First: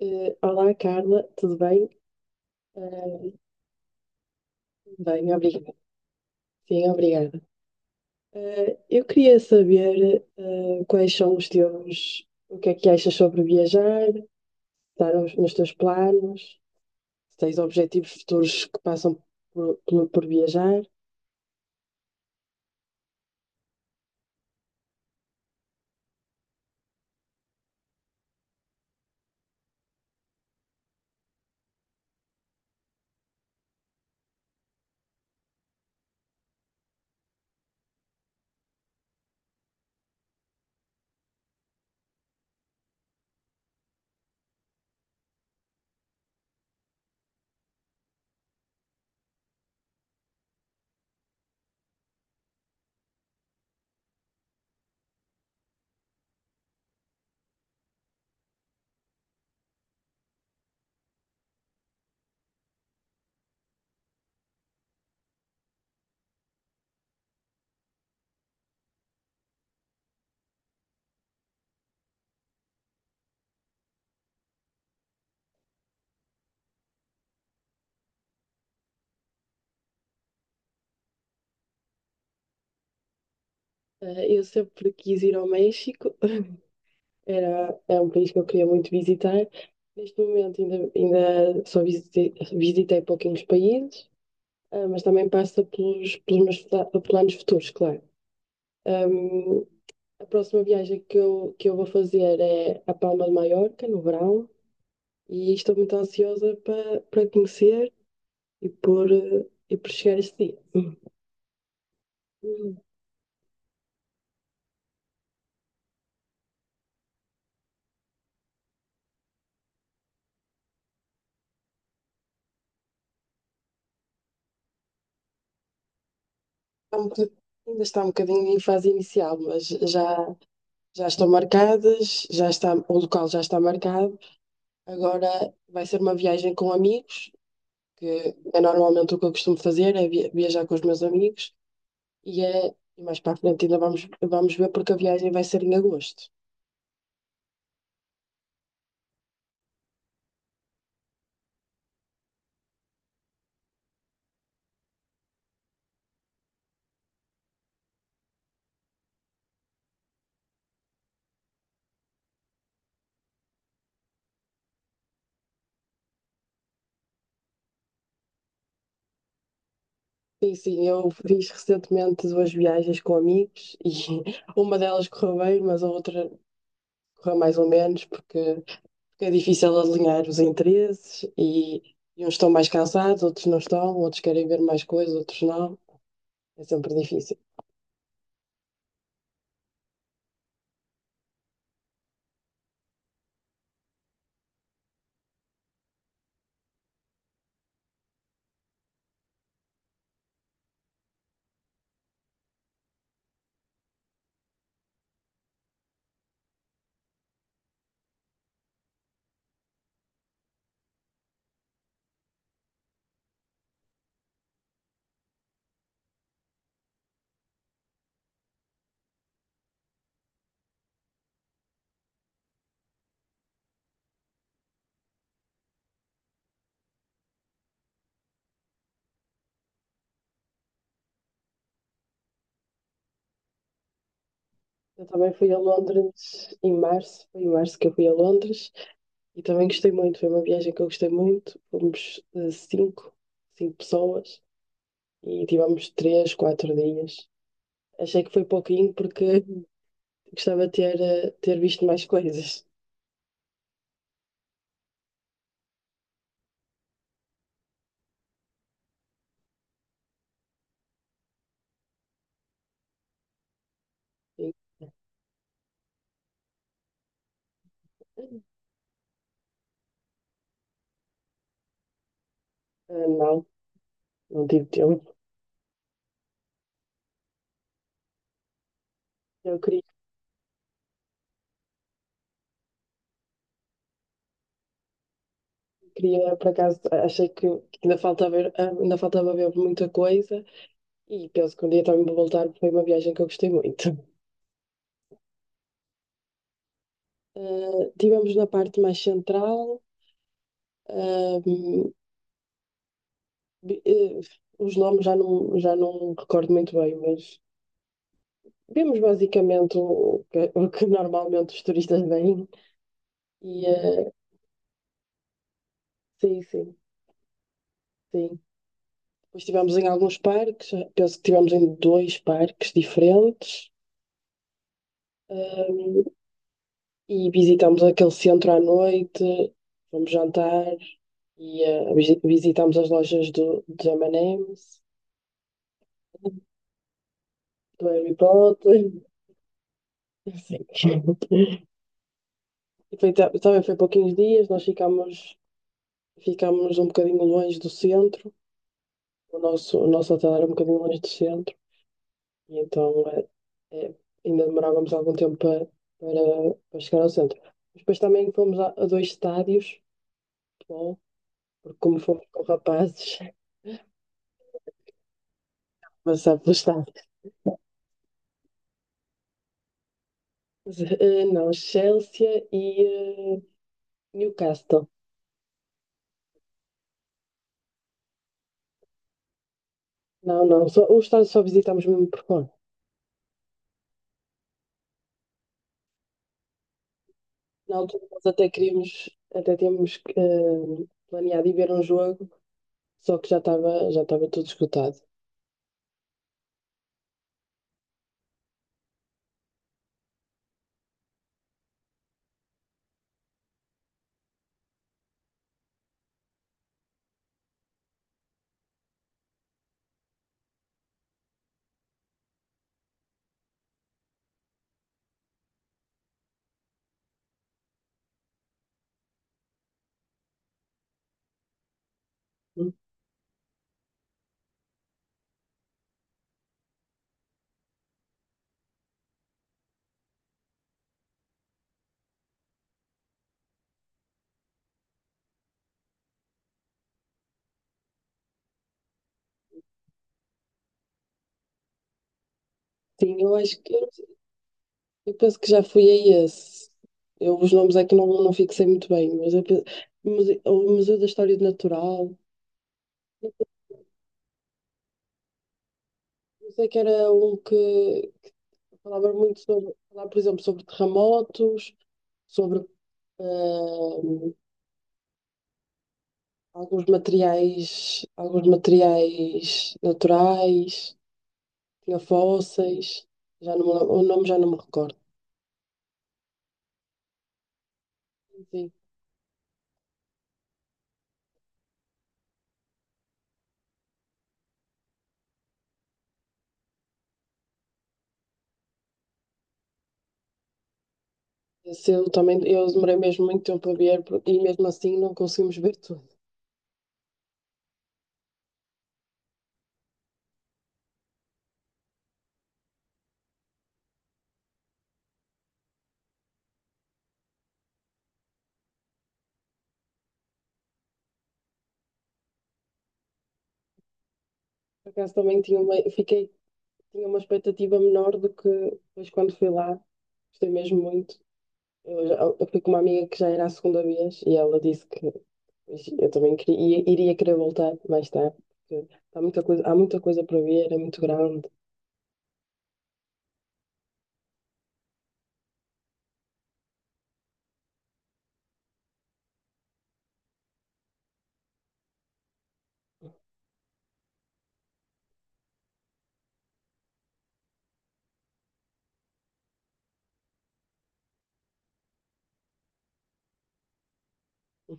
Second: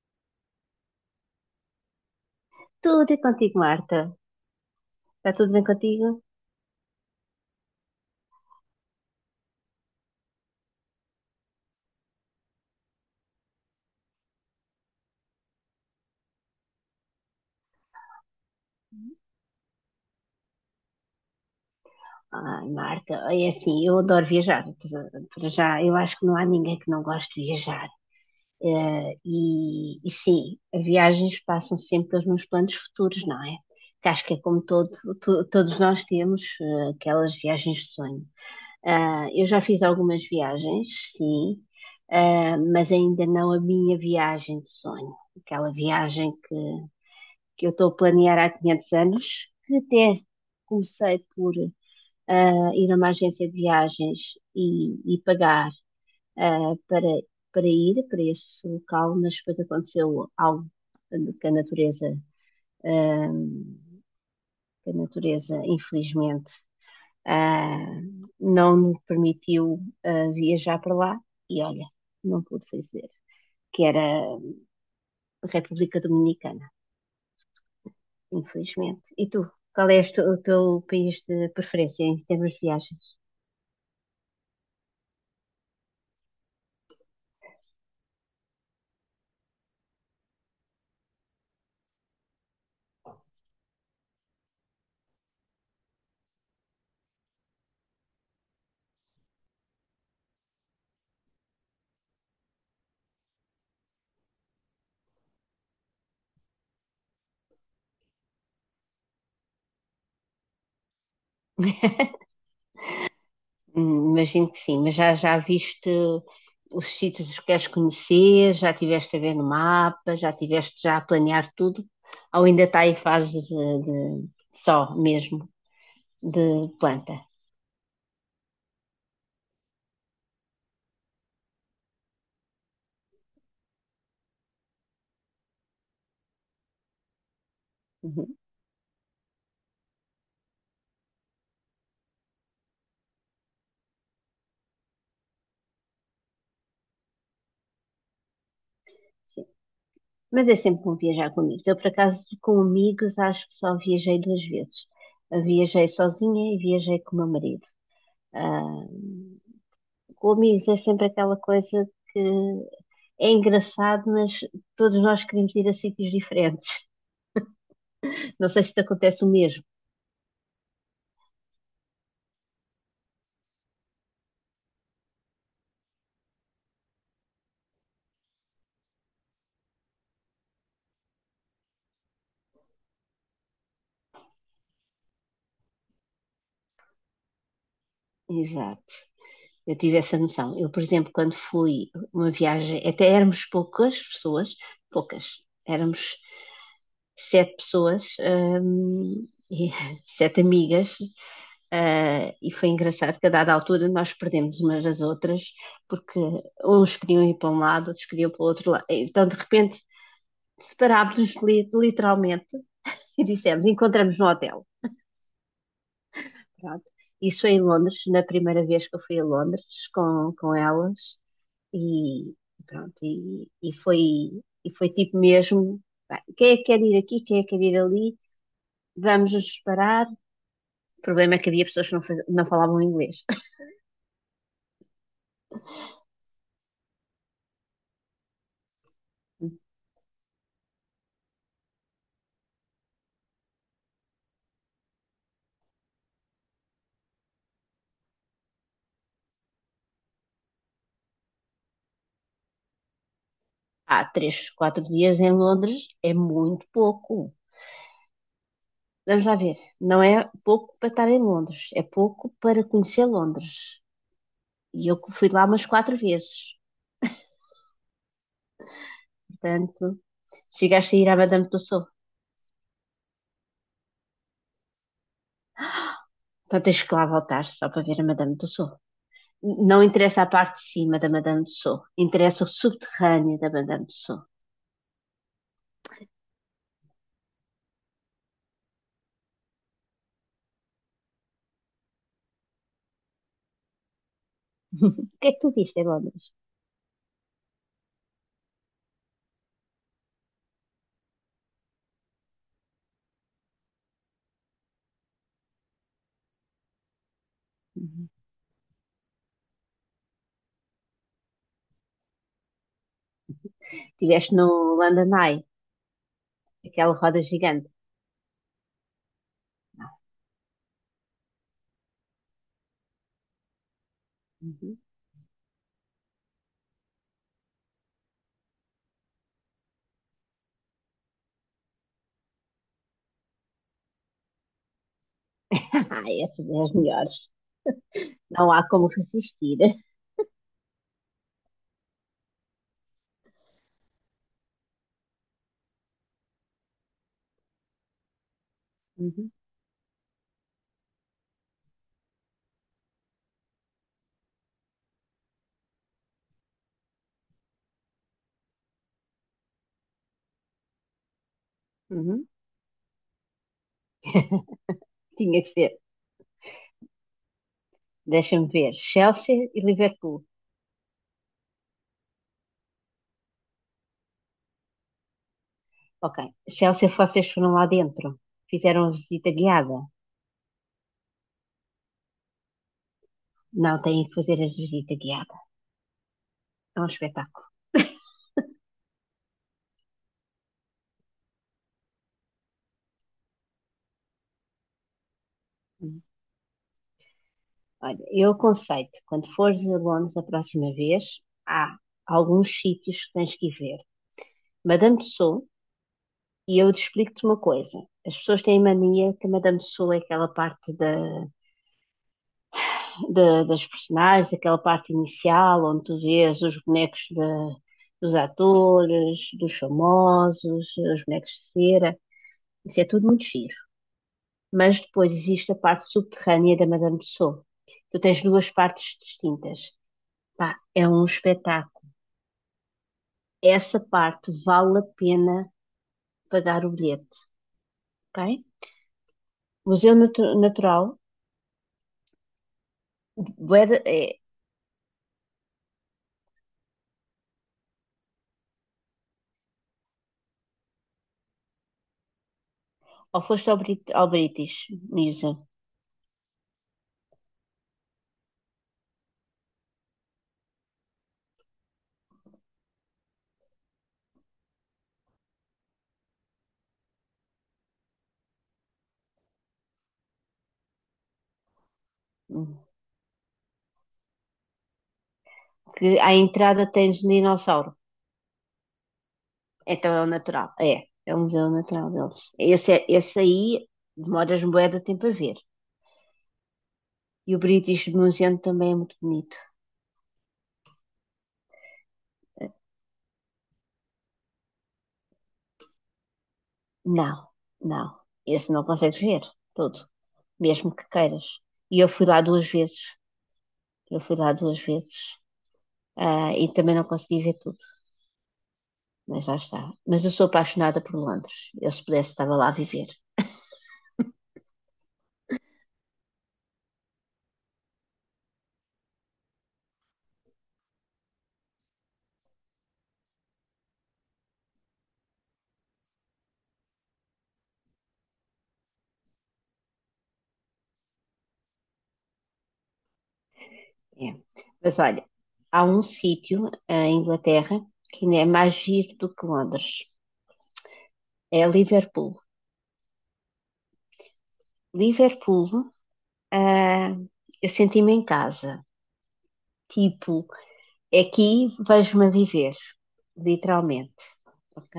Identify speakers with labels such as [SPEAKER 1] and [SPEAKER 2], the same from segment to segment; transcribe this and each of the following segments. [SPEAKER 1] Olá, Carla, tudo bem?
[SPEAKER 2] Tudo é
[SPEAKER 1] Eh,
[SPEAKER 2] contigo, Marta.
[SPEAKER 1] Bem,
[SPEAKER 2] Está tudo bem
[SPEAKER 1] obrigada.
[SPEAKER 2] contigo?
[SPEAKER 1] Sim, obrigada. Eu queria saber, quais são os teus, o que é que achas sobre viajar, estar nos teus planos, se tens objetivos futuros que passam por viajar.
[SPEAKER 2] Ai, Marta, é assim, eu adoro viajar. Para já, eu acho que não há ninguém que não goste de viajar. E sim, viagens passam sempre pelos meus planos futuros, não é? Que acho que é como todo, todos nós temos aquelas viagens de sonho. Ah, eu já fiz algumas viagens, sim, ah, mas ainda não a minha viagem de sonho. Aquela viagem que eu estou a planear há 500 anos, que até comecei por ah, ir a uma agência de viagens e pagar ah, para, para ir para esse local, mas depois aconteceu algo que a natureza, ah, que a natureza infelizmente, ah, não me permitiu ah, viajar para lá e olha, não pude fazer, que era a República Dominicana. Infelizmente. E tu? Qual é o teu país de preferência em termos de viagens?
[SPEAKER 1] Eu sempre quis ir ao México, é um país que eu queria muito visitar. Neste momento ainda só visitei pouquinhos países, ah, mas também passa pelos meus planos futuros, claro. Um, a próxima viagem que que eu vou fazer é a Palma de Maiorca, no verão, e estou muito ansiosa para conhecer e e por chegar a esse dia. Hum.
[SPEAKER 2] Imagino que sim, mas já, já viste os sítios que queres conhecer, já tiveste a ver no mapa, já tiveste já a planear tudo, ou ainda está em fase de, de- só mesmo de
[SPEAKER 1] Está um
[SPEAKER 2] planta?
[SPEAKER 1] boc- Ainda está um bocadinho em fase inicial, mas já, já estão marcadas, já está, o local já está marcado. Agora vai ser uma viagem com amigos, que
[SPEAKER 2] Uhum.
[SPEAKER 1] é normalmente o que eu costumo fazer, é viajar com os meus amigos, e e mais para a frente ainda vamos ver porque a viagem vai ser em agosto.
[SPEAKER 2] Sim. Mas é sempre bom viajar com amigos. Eu, por acaso, com amigos, acho que só viajei duas vezes. Eu viajei sozinha e viajei com o meu marido. Ah, com amigos é sempre aquela coisa que é engraçado, mas todos nós queremos ir a sítios diferentes. Não sei se te acontece o mesmo.
[SPEAKER 1] Sim, sim, eu fiz recentemente duas viagens com amigos e uma delas correu bem, mas a outra correu mais ou menos, porque é difícil alinhar os interesses e uns estão mais cansados, outros não estão, outros querem ver mais coisas, outros não. É sempre difícil.
[SPEAKER 2] Exato. Eu tive essa noção. Eu, por exemplo, quando fui uma viagem, até éramos poucas pessoas, poucas, éramos sete pessoas, e sete amigas, e foi engraçado que a dada altura nós perdemos umas às outras, porque uns queriam ir para um lado, outros queriam para o outro lado. Então, de repente, separámos-nos literalmente e dissemos: encontramos no hotel. Pronto. Isso foi em Londres, na primeira vez que eu fui a Londres com elas. E pronto, e foi tipo mesmo, pá, quem é que quer ir aqui, quem é que quer ir ali, vamos nos separar. O problema é que havia pessoas que não, não falavam inglês.
[SPEAKER 1] Eu também fui a Londres em março, foi em março que eu fui a Londres e também gostei muito, foi uma viagem que eu gostei muito. Fomos cinco pessoas e tivemos três, quatro dias. Achei que foi pouquinho porque gostava de ter visto mais coisas.
[SPEAKER 2] Há três, quatro dias em Londres é muito pouco. Vamos lá ver, não é pouco para estar em Londres, é pouco para conhecer Londres.
[SPEAKER 1] Sim.
[SPEAKER 2] E eu fui lá umas quatro vezes, portanto. Chegaste a ir à Madame Tussauds.
[SPEAKER 1] Ah, não, não tive tempo.
[SPEAKER 2] Então tens que lá voltar só para ver a Madame Tussauds.
[SPEAKER 1] Eu
[SPEAKER 2] Não interessa a parte de cima da Madame Tussauds, interessa o subterrâneo da Madame Tussauds.
[SPEAKER 1] queria, por acaso, achei que ainda faltava ver, ah, ainda faltava ver muita coisa e penso que um dia também vou voltar, porque foi uma viagem que eu gostei muito.
[SPEAKER 2] O que é que tu viste em Londres?
[SPEAKER 1] Ah, estivemos na parte mais central, ah, vi- eh, os nomes já não recordo muito bem, mas
[SPEAKER 2] Uhum.
[SPEAKER 1] vimos basicamente o que normalmente os turistas veem e
[SPEAKER 2] Estiveste no London Eye,
[SPEAKER 1] sim, sim,
[SPEAKER 2] aquela roda gigante.
[SPEAKER 1] sim. Depois estivemos em alguns parques, penso que estivemos em dois parques diferentes,
[SPEAKER 2] Uhum.
[SPEAKER 1] hum, e visitamos aquele centro à noite, fomos jantar e visitamos as lojas dos M&M's,
[SPEAKER 2] Ai, essas é as melhores.
[SPEAKER 1] do Harry
[SPEAKER 2] Não há
[SPEAKER 1] Potter,
[SPEAKER 2] como resistir.
[SPEAKER 1] assim. E também foi pouquinhos dias, ficámos um bocadinho longe do centro,
[SPEAKER 2] Uhum,
[SPEAKER 1] o nosso hotel era um bocadinho longe do centro. E então eh, ainda demorávamos algum tempo para chegar ao centro. Mas depois também fomos a dois estádios de futebol, porque como fomos
[SPEAKER 2] uhum.
[SPEAKER 1] com rapazes,
[SPEAKER 2] Tinha que ser.
[SPEAKER 1] passar pelo estádio.
[SPEAKER 2] Deixa-me ver. Chelsea e Liverpool.
[SPEAKER 1] Mas, eh, não, Chelsea e Newcastle.
[SPEAKER 2] Ok. Chelsea, vocês foram lá dentro. Fizeram a visita guiada.
[SPEAKER 1] Não, não, o estádio só visitamos mesmo por fora.
[SPEAKER 2] Não, têm que fazer a visita guiada. É um espetáculo.
[SPEAKER 1] Na altura nós até queríamos, até tínhamos planeado ir ver um jogo, só que já estava tudo esgotado.
[SPEAKER 2] Olha, eu aconselho quando fores a Londres a próxima vez, há alguns sítios que tens que ir ver. Madame Tussauds, e eu te explico-te uma coisa. As pessoas têm mania que a Madame Tussauds é aquela parte da, das personagens, aquela parte inicial, onde tu vês os bonecos dos atores, dos famosos, os bonecos de cera.
[SPEAKER 1] Hum.
[SPEAKER 2] Isso é tudo muito giro. Mas depois existe a parte subterrânea da Madame Tussauds. Tu tens duas partes distintas. Pá, é um espetáculo. Essa parte vale a pena pagar o bilhete, ok? Museu Natural,
[SPEAKER 1] Sim, eu acho
[SPEAKER 2] Bué- é,
[SPEAKER 1] eu penso que já fui a esse. Eu os nomes é que não fixei muito bem, mas eu penso, o Museu da História do Natural.
[SPEAKER 2] ou foste ao, Brit ao British Museum,
[SPEAKER 1] Não sei que era um que falava muito sobre, falava, por exemplo, sobre terremotos, sobre eh, alguns alguns materiais naturais, tinha
[SPEAKER 2] hum,
[SPEAKER 1] fósseis, já não, me lem- o nome já não me recordo.
[SPEAKER 2] que à entrada tens um dinossauro.
[SPEAKER 1] Sim,
[SPEAKER 2] Então é o natural. É, é o museu natural deles. Esse, esse aí demoras bué de tempo a ver. E o British Museum também é muito bonito.
[SPEAKER 1] esse eu também, eu demorei mesmo muito tempo a ver, e mesmo assim não conseguimos ver tudo.
[SPEAKER 2] Não, não. Esse não consegues ver todo, mesmo que queiras. E eu fui lá duas vezes. Eu fui lá duas vezes. Ah, e também não consegui ver tudo, mas lá está. Mas eu sou apaixonada por Londres. Eu, se pudesse, estava lá a viver.
[SPEAKER 1] Por acaso também tinha uma expectativa menor do que depois quando fui lá. Gostei mesmo muito. Eu fui com uma amiga que já era a segunda vez e ela disse que eu também iria querer voltar mais tarde, porque há muita coisa para ver, é muito grande.
[SPEAKER 2] É. Mas olha, há um sítio ah, em Inglaterra que ainda é mais giro do que Londres. É Liverpool. Liverpool, ah, eu senti-me em casa. Tipo, aqui vejo-me a viver, literalmente. Ok?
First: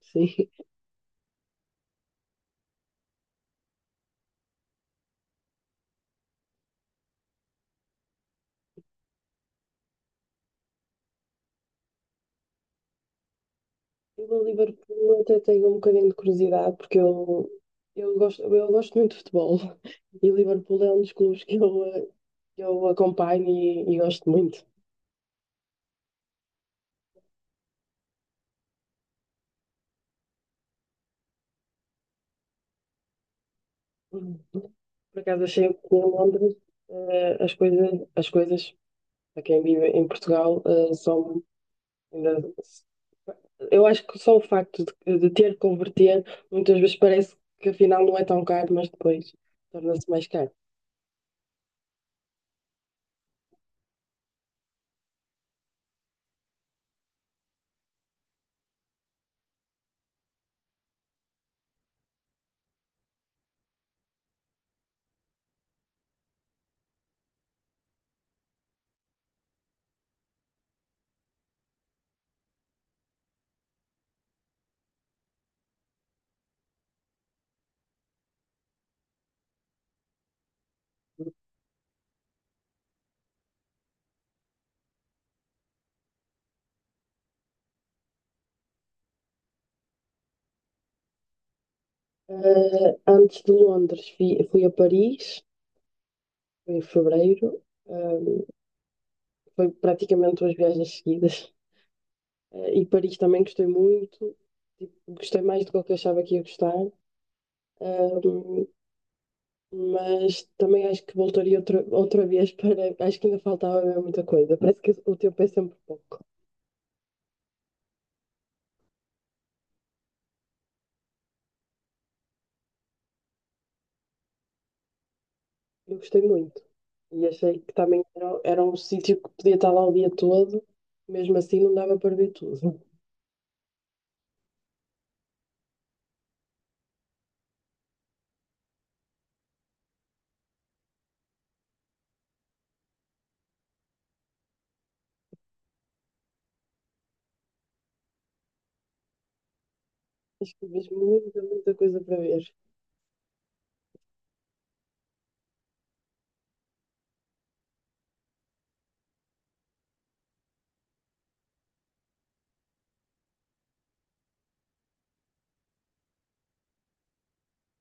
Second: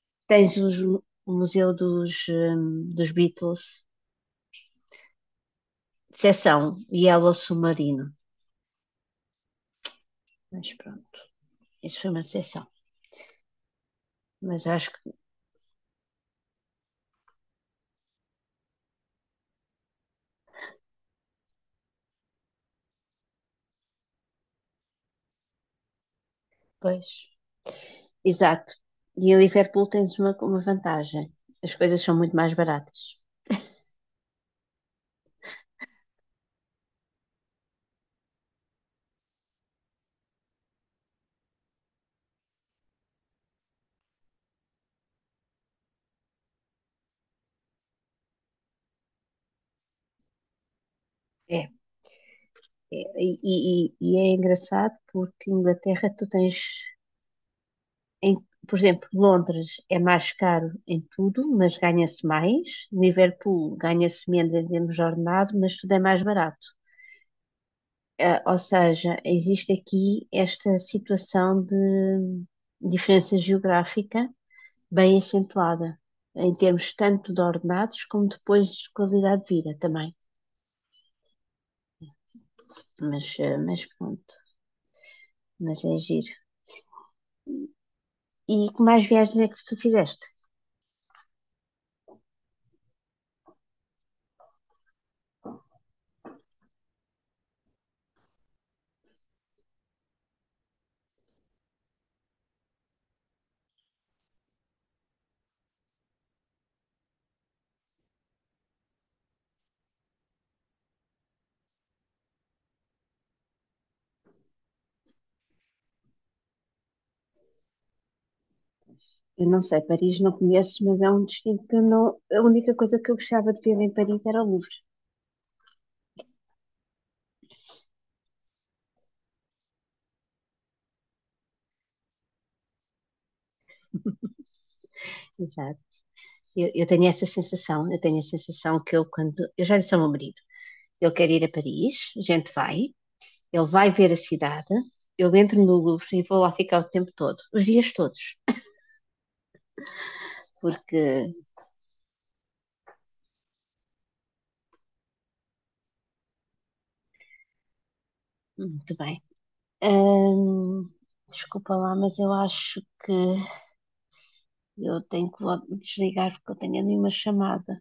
[SPEAKER 1] Sim.
[SPEAKER 2] Tens o Museu dos, dos Beatles, seção Yellow Submarino. Mas pronto, isso foi uma seção.
[SPEAKER 1] Eu a
[SPEAKER 2] Mas acho que
[SPEAKER 1] Liverpool até tenho um bocadinho de curiosidade, porque eu eu gosto muito de futebol e Liverpool é um dos clubes que que eu acompanho e gosto muito.
[SPEAKER 2] depois. Exato. E a Liverpool tens uma vantagem. As coisas são muito mais baratas.
[SPEAKER 1] Por acaso achei que em Londres eh, as coisas, as coisas para quem vive em Portugal são ainda, eu acho que só o facto de ter que converter, muitas vezes parece que afinal não é tão caro, mas depois torna-se mais caro.
[SPEAKER 2] É, e é engraçado porque em Inglaterra tu tens, em- por exemplo, Londres é mais caro em tudo, mas ganha-se mais. Liverpool ganha-se menos em termos de ordenado, mas tudo é mais barato. Ou seja, existe aqui esta situação de diferença geográfica bem acentuada, em termos tanto de ordenados como depois de qualidade de vida também. Mas pronto, mas é giro. E que mais viagens é que tu fizeste?
[SPEAKER 1] Eh, antes de Londres, fui a Paris, foi em fevereiro, eh, foi praticamente duas viagens seguidas. E Paris também gostei muito, tipo, gostei mais do que eu achava que ia gostar. Ah, mas também acho que voltaria outra vez para. Acho que ainda faltava mesmo muita coisa. Parece que o tempo é sempre pouco.
[SPEAKER 2] Eu não sei, Paris não conheço, mas é um destino que eu não. A única coisa que eu gostava de ver em Paris era o Louvre.
[SPEAKER 1] Eu gostei muito e achei que também era um sítio que podia estar lá o dia todo, mesmo assim não dava para ver tudo.
[SPEAKER 2] Exato. Eu tenho essa sensação, eu tenho a sensação que eu, quando. Eu já disse ao meu marido, ele quer ir a Paris, a gente vai, ele vai ver a cidade, eu entro no Louvre e vou lá ficar o tempo todo, os dias todos,
[SPEAKER 1] Acho que mesmo
[SPEAKER 2] porque,
[SPEAKER 1] muita coisa para ver.
[SPEAKER 2] muito bem, Ahm, desculpa lá, mas eu acho que eu tenho que desligar porque eu tenho ali uma chamada.